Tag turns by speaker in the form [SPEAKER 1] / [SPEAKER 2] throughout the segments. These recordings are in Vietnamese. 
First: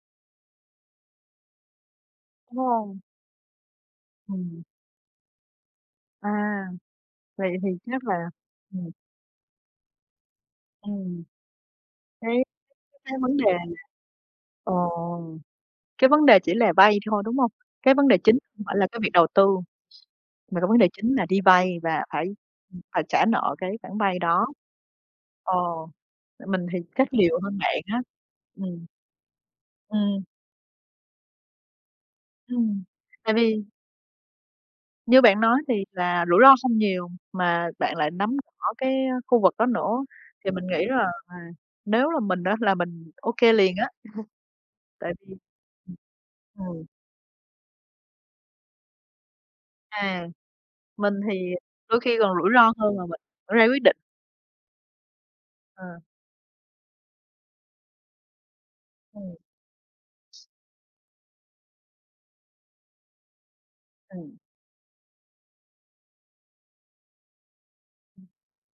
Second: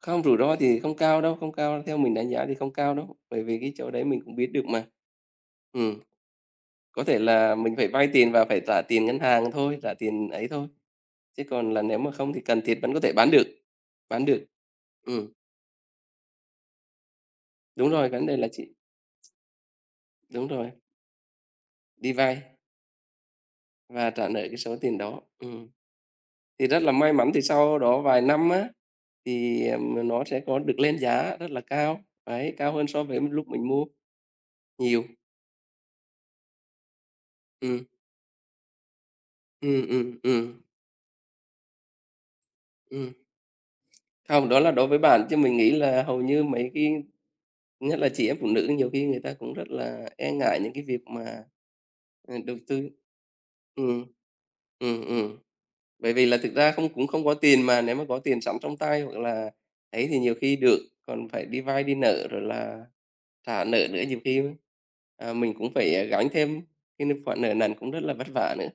[SPEAKER 1] Không, rủi ro thì không cao đâu, không cao, theo mình đánh giá thì không cao
[SPEAKER 2] [unintelligible]
[SPEAKER 1] đâu, bởi vì cái chỗ đấy mình cũng biết
[SPEAKER 2] Ừm.
[SPEAKER 1] được mà. Ừm.
[SPEAKER 2] À,
[SPEAKER 1] Có thể
[SPEAKER 2] vậy
[SPEAKER 1] là
[SPEAKER 2] thì
[SPEAKER 1] mình phải
[SPEAKER 2] chắc
[SPEAKER 1] vay
[SPEAKER 2] là
[SPEAKER 1] tiền và phải trả
[SPEAKER 2] ừm.
[SPEAKER 1] tiền ngân hàng thôi, trả tiền ấy thôi.
[SPEAKER 2] Ừm.
[SPEAKER 1] Chứ còn là nếu mà không
[SPEAKER 2] Thấy
[SPEAKER 1] thì cần thiết vẫn có thể
[SPEAKER 2] cái
[SPEAKER 1] bán
[SPEAKER 2] vấn đề
[SPEAKER 1] được.
[SPEAKER 2] mà
[SPEAKER 1] Bán được. Ừm.
[SPEAKER 2] ồ, cái vấn đề chỉ là vay thôi, đúng hông?
[SPEAKER 1] Đúng
[SPEAKER 2] Cái vấn
[SPEAKER 1] rồi,
[SPEAKER 2] đề
[SPEAKER 1] vấn đề
[SPEAKER 2] chính
[SPEAKER 1] là
[SPEAKER 2] không
[SPEAKER 1] chị
[SPEAKER 2] phải là cái việc đầu tư,
[SPEAKER 1] đúng
[SPEAKER 2] mà cái
[SPEAKER 1] rồi.
[SPEAKER 2] vấn đề chính là đi vay và
[SPEAKER 1] Đi
[SPEAKER 2] phải,
[SPEAKER 1] vay.
[SPEAKER 2] ừm, phải trả nợ cái khoản
[SPEAKER 1] Và
[SPEAKER 2] vay
[SPEAKER 1] trả nợ
[SPEAKER 2] đó.
[SPEAKER 1] cái số tiền đó. Ừm.
[SPEAKER 2] Ồ. Tại mình
[SPEAKER 1] Thì
[SPEAKER 2] thì
[SPEAKER 1] rất là
[SPEAKER 2] chắc
[SPEAKER 1] may mắn
[SPEAKER 2] nhiều
[SPEAKER 1] thì
[SPEAKER 2] hơn bạn
[SPEAKER 1] sau
[SPEAKER 2] á.
[SPEAKER 1] đó vài năm á,
[SPEAKER 2] Ừm.
[SPEAKER 1] thì, à, n nó
[SPEAKER 2] Ừm.
[SPEAKER 1] sẽ có được lên giá rất là cao, đấy cao
[SPEAKER 2] Ừm.
[SPEAKER 1] hơn so với
[SPEAKER 2] Tại
[SPEAKER 1] lúc
[SPEAKER 2] vì
[SPEAKER 1] mình mua nhiều.
[SPEAKER 2] Như bạn nói thì là rủi ro không nhiều, mà
[SPEAKER 1] Ừm.
[SPEAKER 2] bạn lại nắm rõ cái, a, khu vực đó
[SPEAKER 1] Ừm,
[SPEAKER 2] nữa
[SPEAKER 1] ừm,
[SPEAKER 2] thì
[SPEAKER 1] ừm.
[SPEAKER 2] mình nghĩ là, à, nếu là mình á là mình
[SPEAKER 1] Ừm.
[SPEAKER 2] ô kê liền á,
[SPEAKER 1] Hông, đó là đối với
[SPEAKER 2] tại
[SPEAKER 1] bạn,
[SPEAKER 2] vì
[SPEAKER 1] chứ mình nghĩ
[SPEAKER 2] ừm,
[SPEAKER 1] là hầu như mấy
[SPEAKER 2] ừm.
[SPEAKER 1] cái thứ nhất là chị em phụ nữ nhiều khi người ta cũng rất là
[SPEAKER 2] À,
[SPEAKER 1] e ngại những cái việc
[SPEAKER 2] mình thì
[SPEAKER 1] mà,
[SPEAKER 2] đôi khi còn
[SPEAKER 1] ờ,
[SPEAKER 2] rủi
[SPEAKER 1] đầu
[SPEAKER 2] ro
[SPEAKER 1] tư.
[SPEAKER 2] hơn là mình ra quyết định.
[SPEAKER 1] Ừm. Ừm, ừm.
[SPEAKER 2] Ừm.
[SPEAKER 1] Bởi vì là thực ra không cũng không có tiền mà, nếu mà có tiền sẵn trong tay, hoặc
[SPEAKER 2] Ừm.
[SPEAKER 1] là ấy thì nhiều khi được, còn phải đi vay đi nợ rồi là trả nợ nữa nhiều
[SPEAKER 2] Ừm.
[SPEAKER 1] khi, ưm, à, mình cũng phải, à, gánh thêm cái n khoản nợ nần cũng rất là
[SPEAKER 2] Ừm.
[SPEAKER 1] vất vả nữa.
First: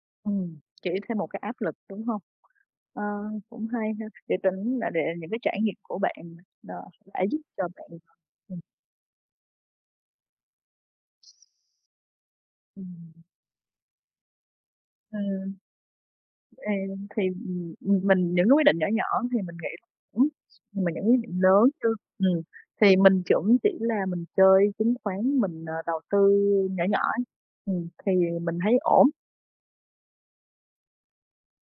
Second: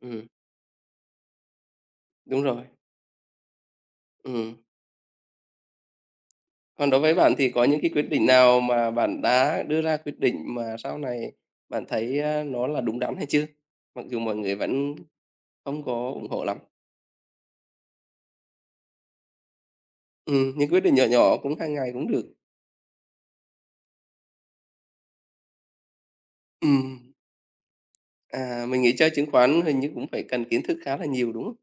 [SPEAKER 1] Ừm.
[SPEAKER 2] Ừm. Chỉ thêm một cái áp lực, đúng hông?
[SPEAKER 1] Đúng rồi.
[SPEAKER 2] Ờ, cũng hay ha, để
[SPEAKER 1] Ừm.
[SPEAKER 2] tính là để những cái trải nghiệm của bạn đ
[SPEAKER 1] Còn đối với
[SPEAKER 2] đã
[SPEAKER 1] bạn
[SPEAKER 2] giúp
[SPEAKER 1] thì có
[SPEAKER 2] cho
[SPEAKER 1] những cái
[SPEAKER 2] bạn
[SPEAKER 1] quyết định
[SPEAKER 2] ừm.
[SPEAKER 1] nào mà bạn đã đưa ra quyết định mà sau này bạn thấy, ơ, nó là đúng
[SPEAKER 2] Ừm.
[SPEAKER 1] đắn hay chưa? Mặc dù mọi người vẫn
[SPEAKER 2] Ừm.
[SPEAKER 1] không có ủng hộ lắm.
[SPEAKER 2] Ừ, thì, ừm, mình những cái quyết định nhỏ nhỏ thì mình nghĩ [unintelligible]
[SPEAKER 1] Ừm, những quyết
[SPEAKER 2] mà
[SPEAKER 1] định
[SPEAKER 2] những
[SPEAKER 1] nhỏ
[SPEAKER 2] quyết
[SPEAKER 1] nhỏ,
[SPEAKER 2] định
[SPEAKER 1] cũng
[SPEAKER 2] lớn
[SPEAKER 1] hàng
[SPEAKER 2] chứ,
[SPEAKER 1] ngày cũng được.
[SPEAKER 2] ừm, thì mình cũng chỉ là mình chơi chứng khoán mình, ờ, đầu tư nhỏ nhỏ
[SPEAKER 1] Ừm.
[SPEAKER 2] ấy, ừm, thì mình
[SPEAKER 1] À,
[SPEAKER 2] thấy
[SPEAKER 1] mình nghĩ chơi
[SPEAKER 2] ổn.
[SPEAKER 1] chứng khoán hình như cũng phải cần kiến thức khá là nhiều, đúng hông?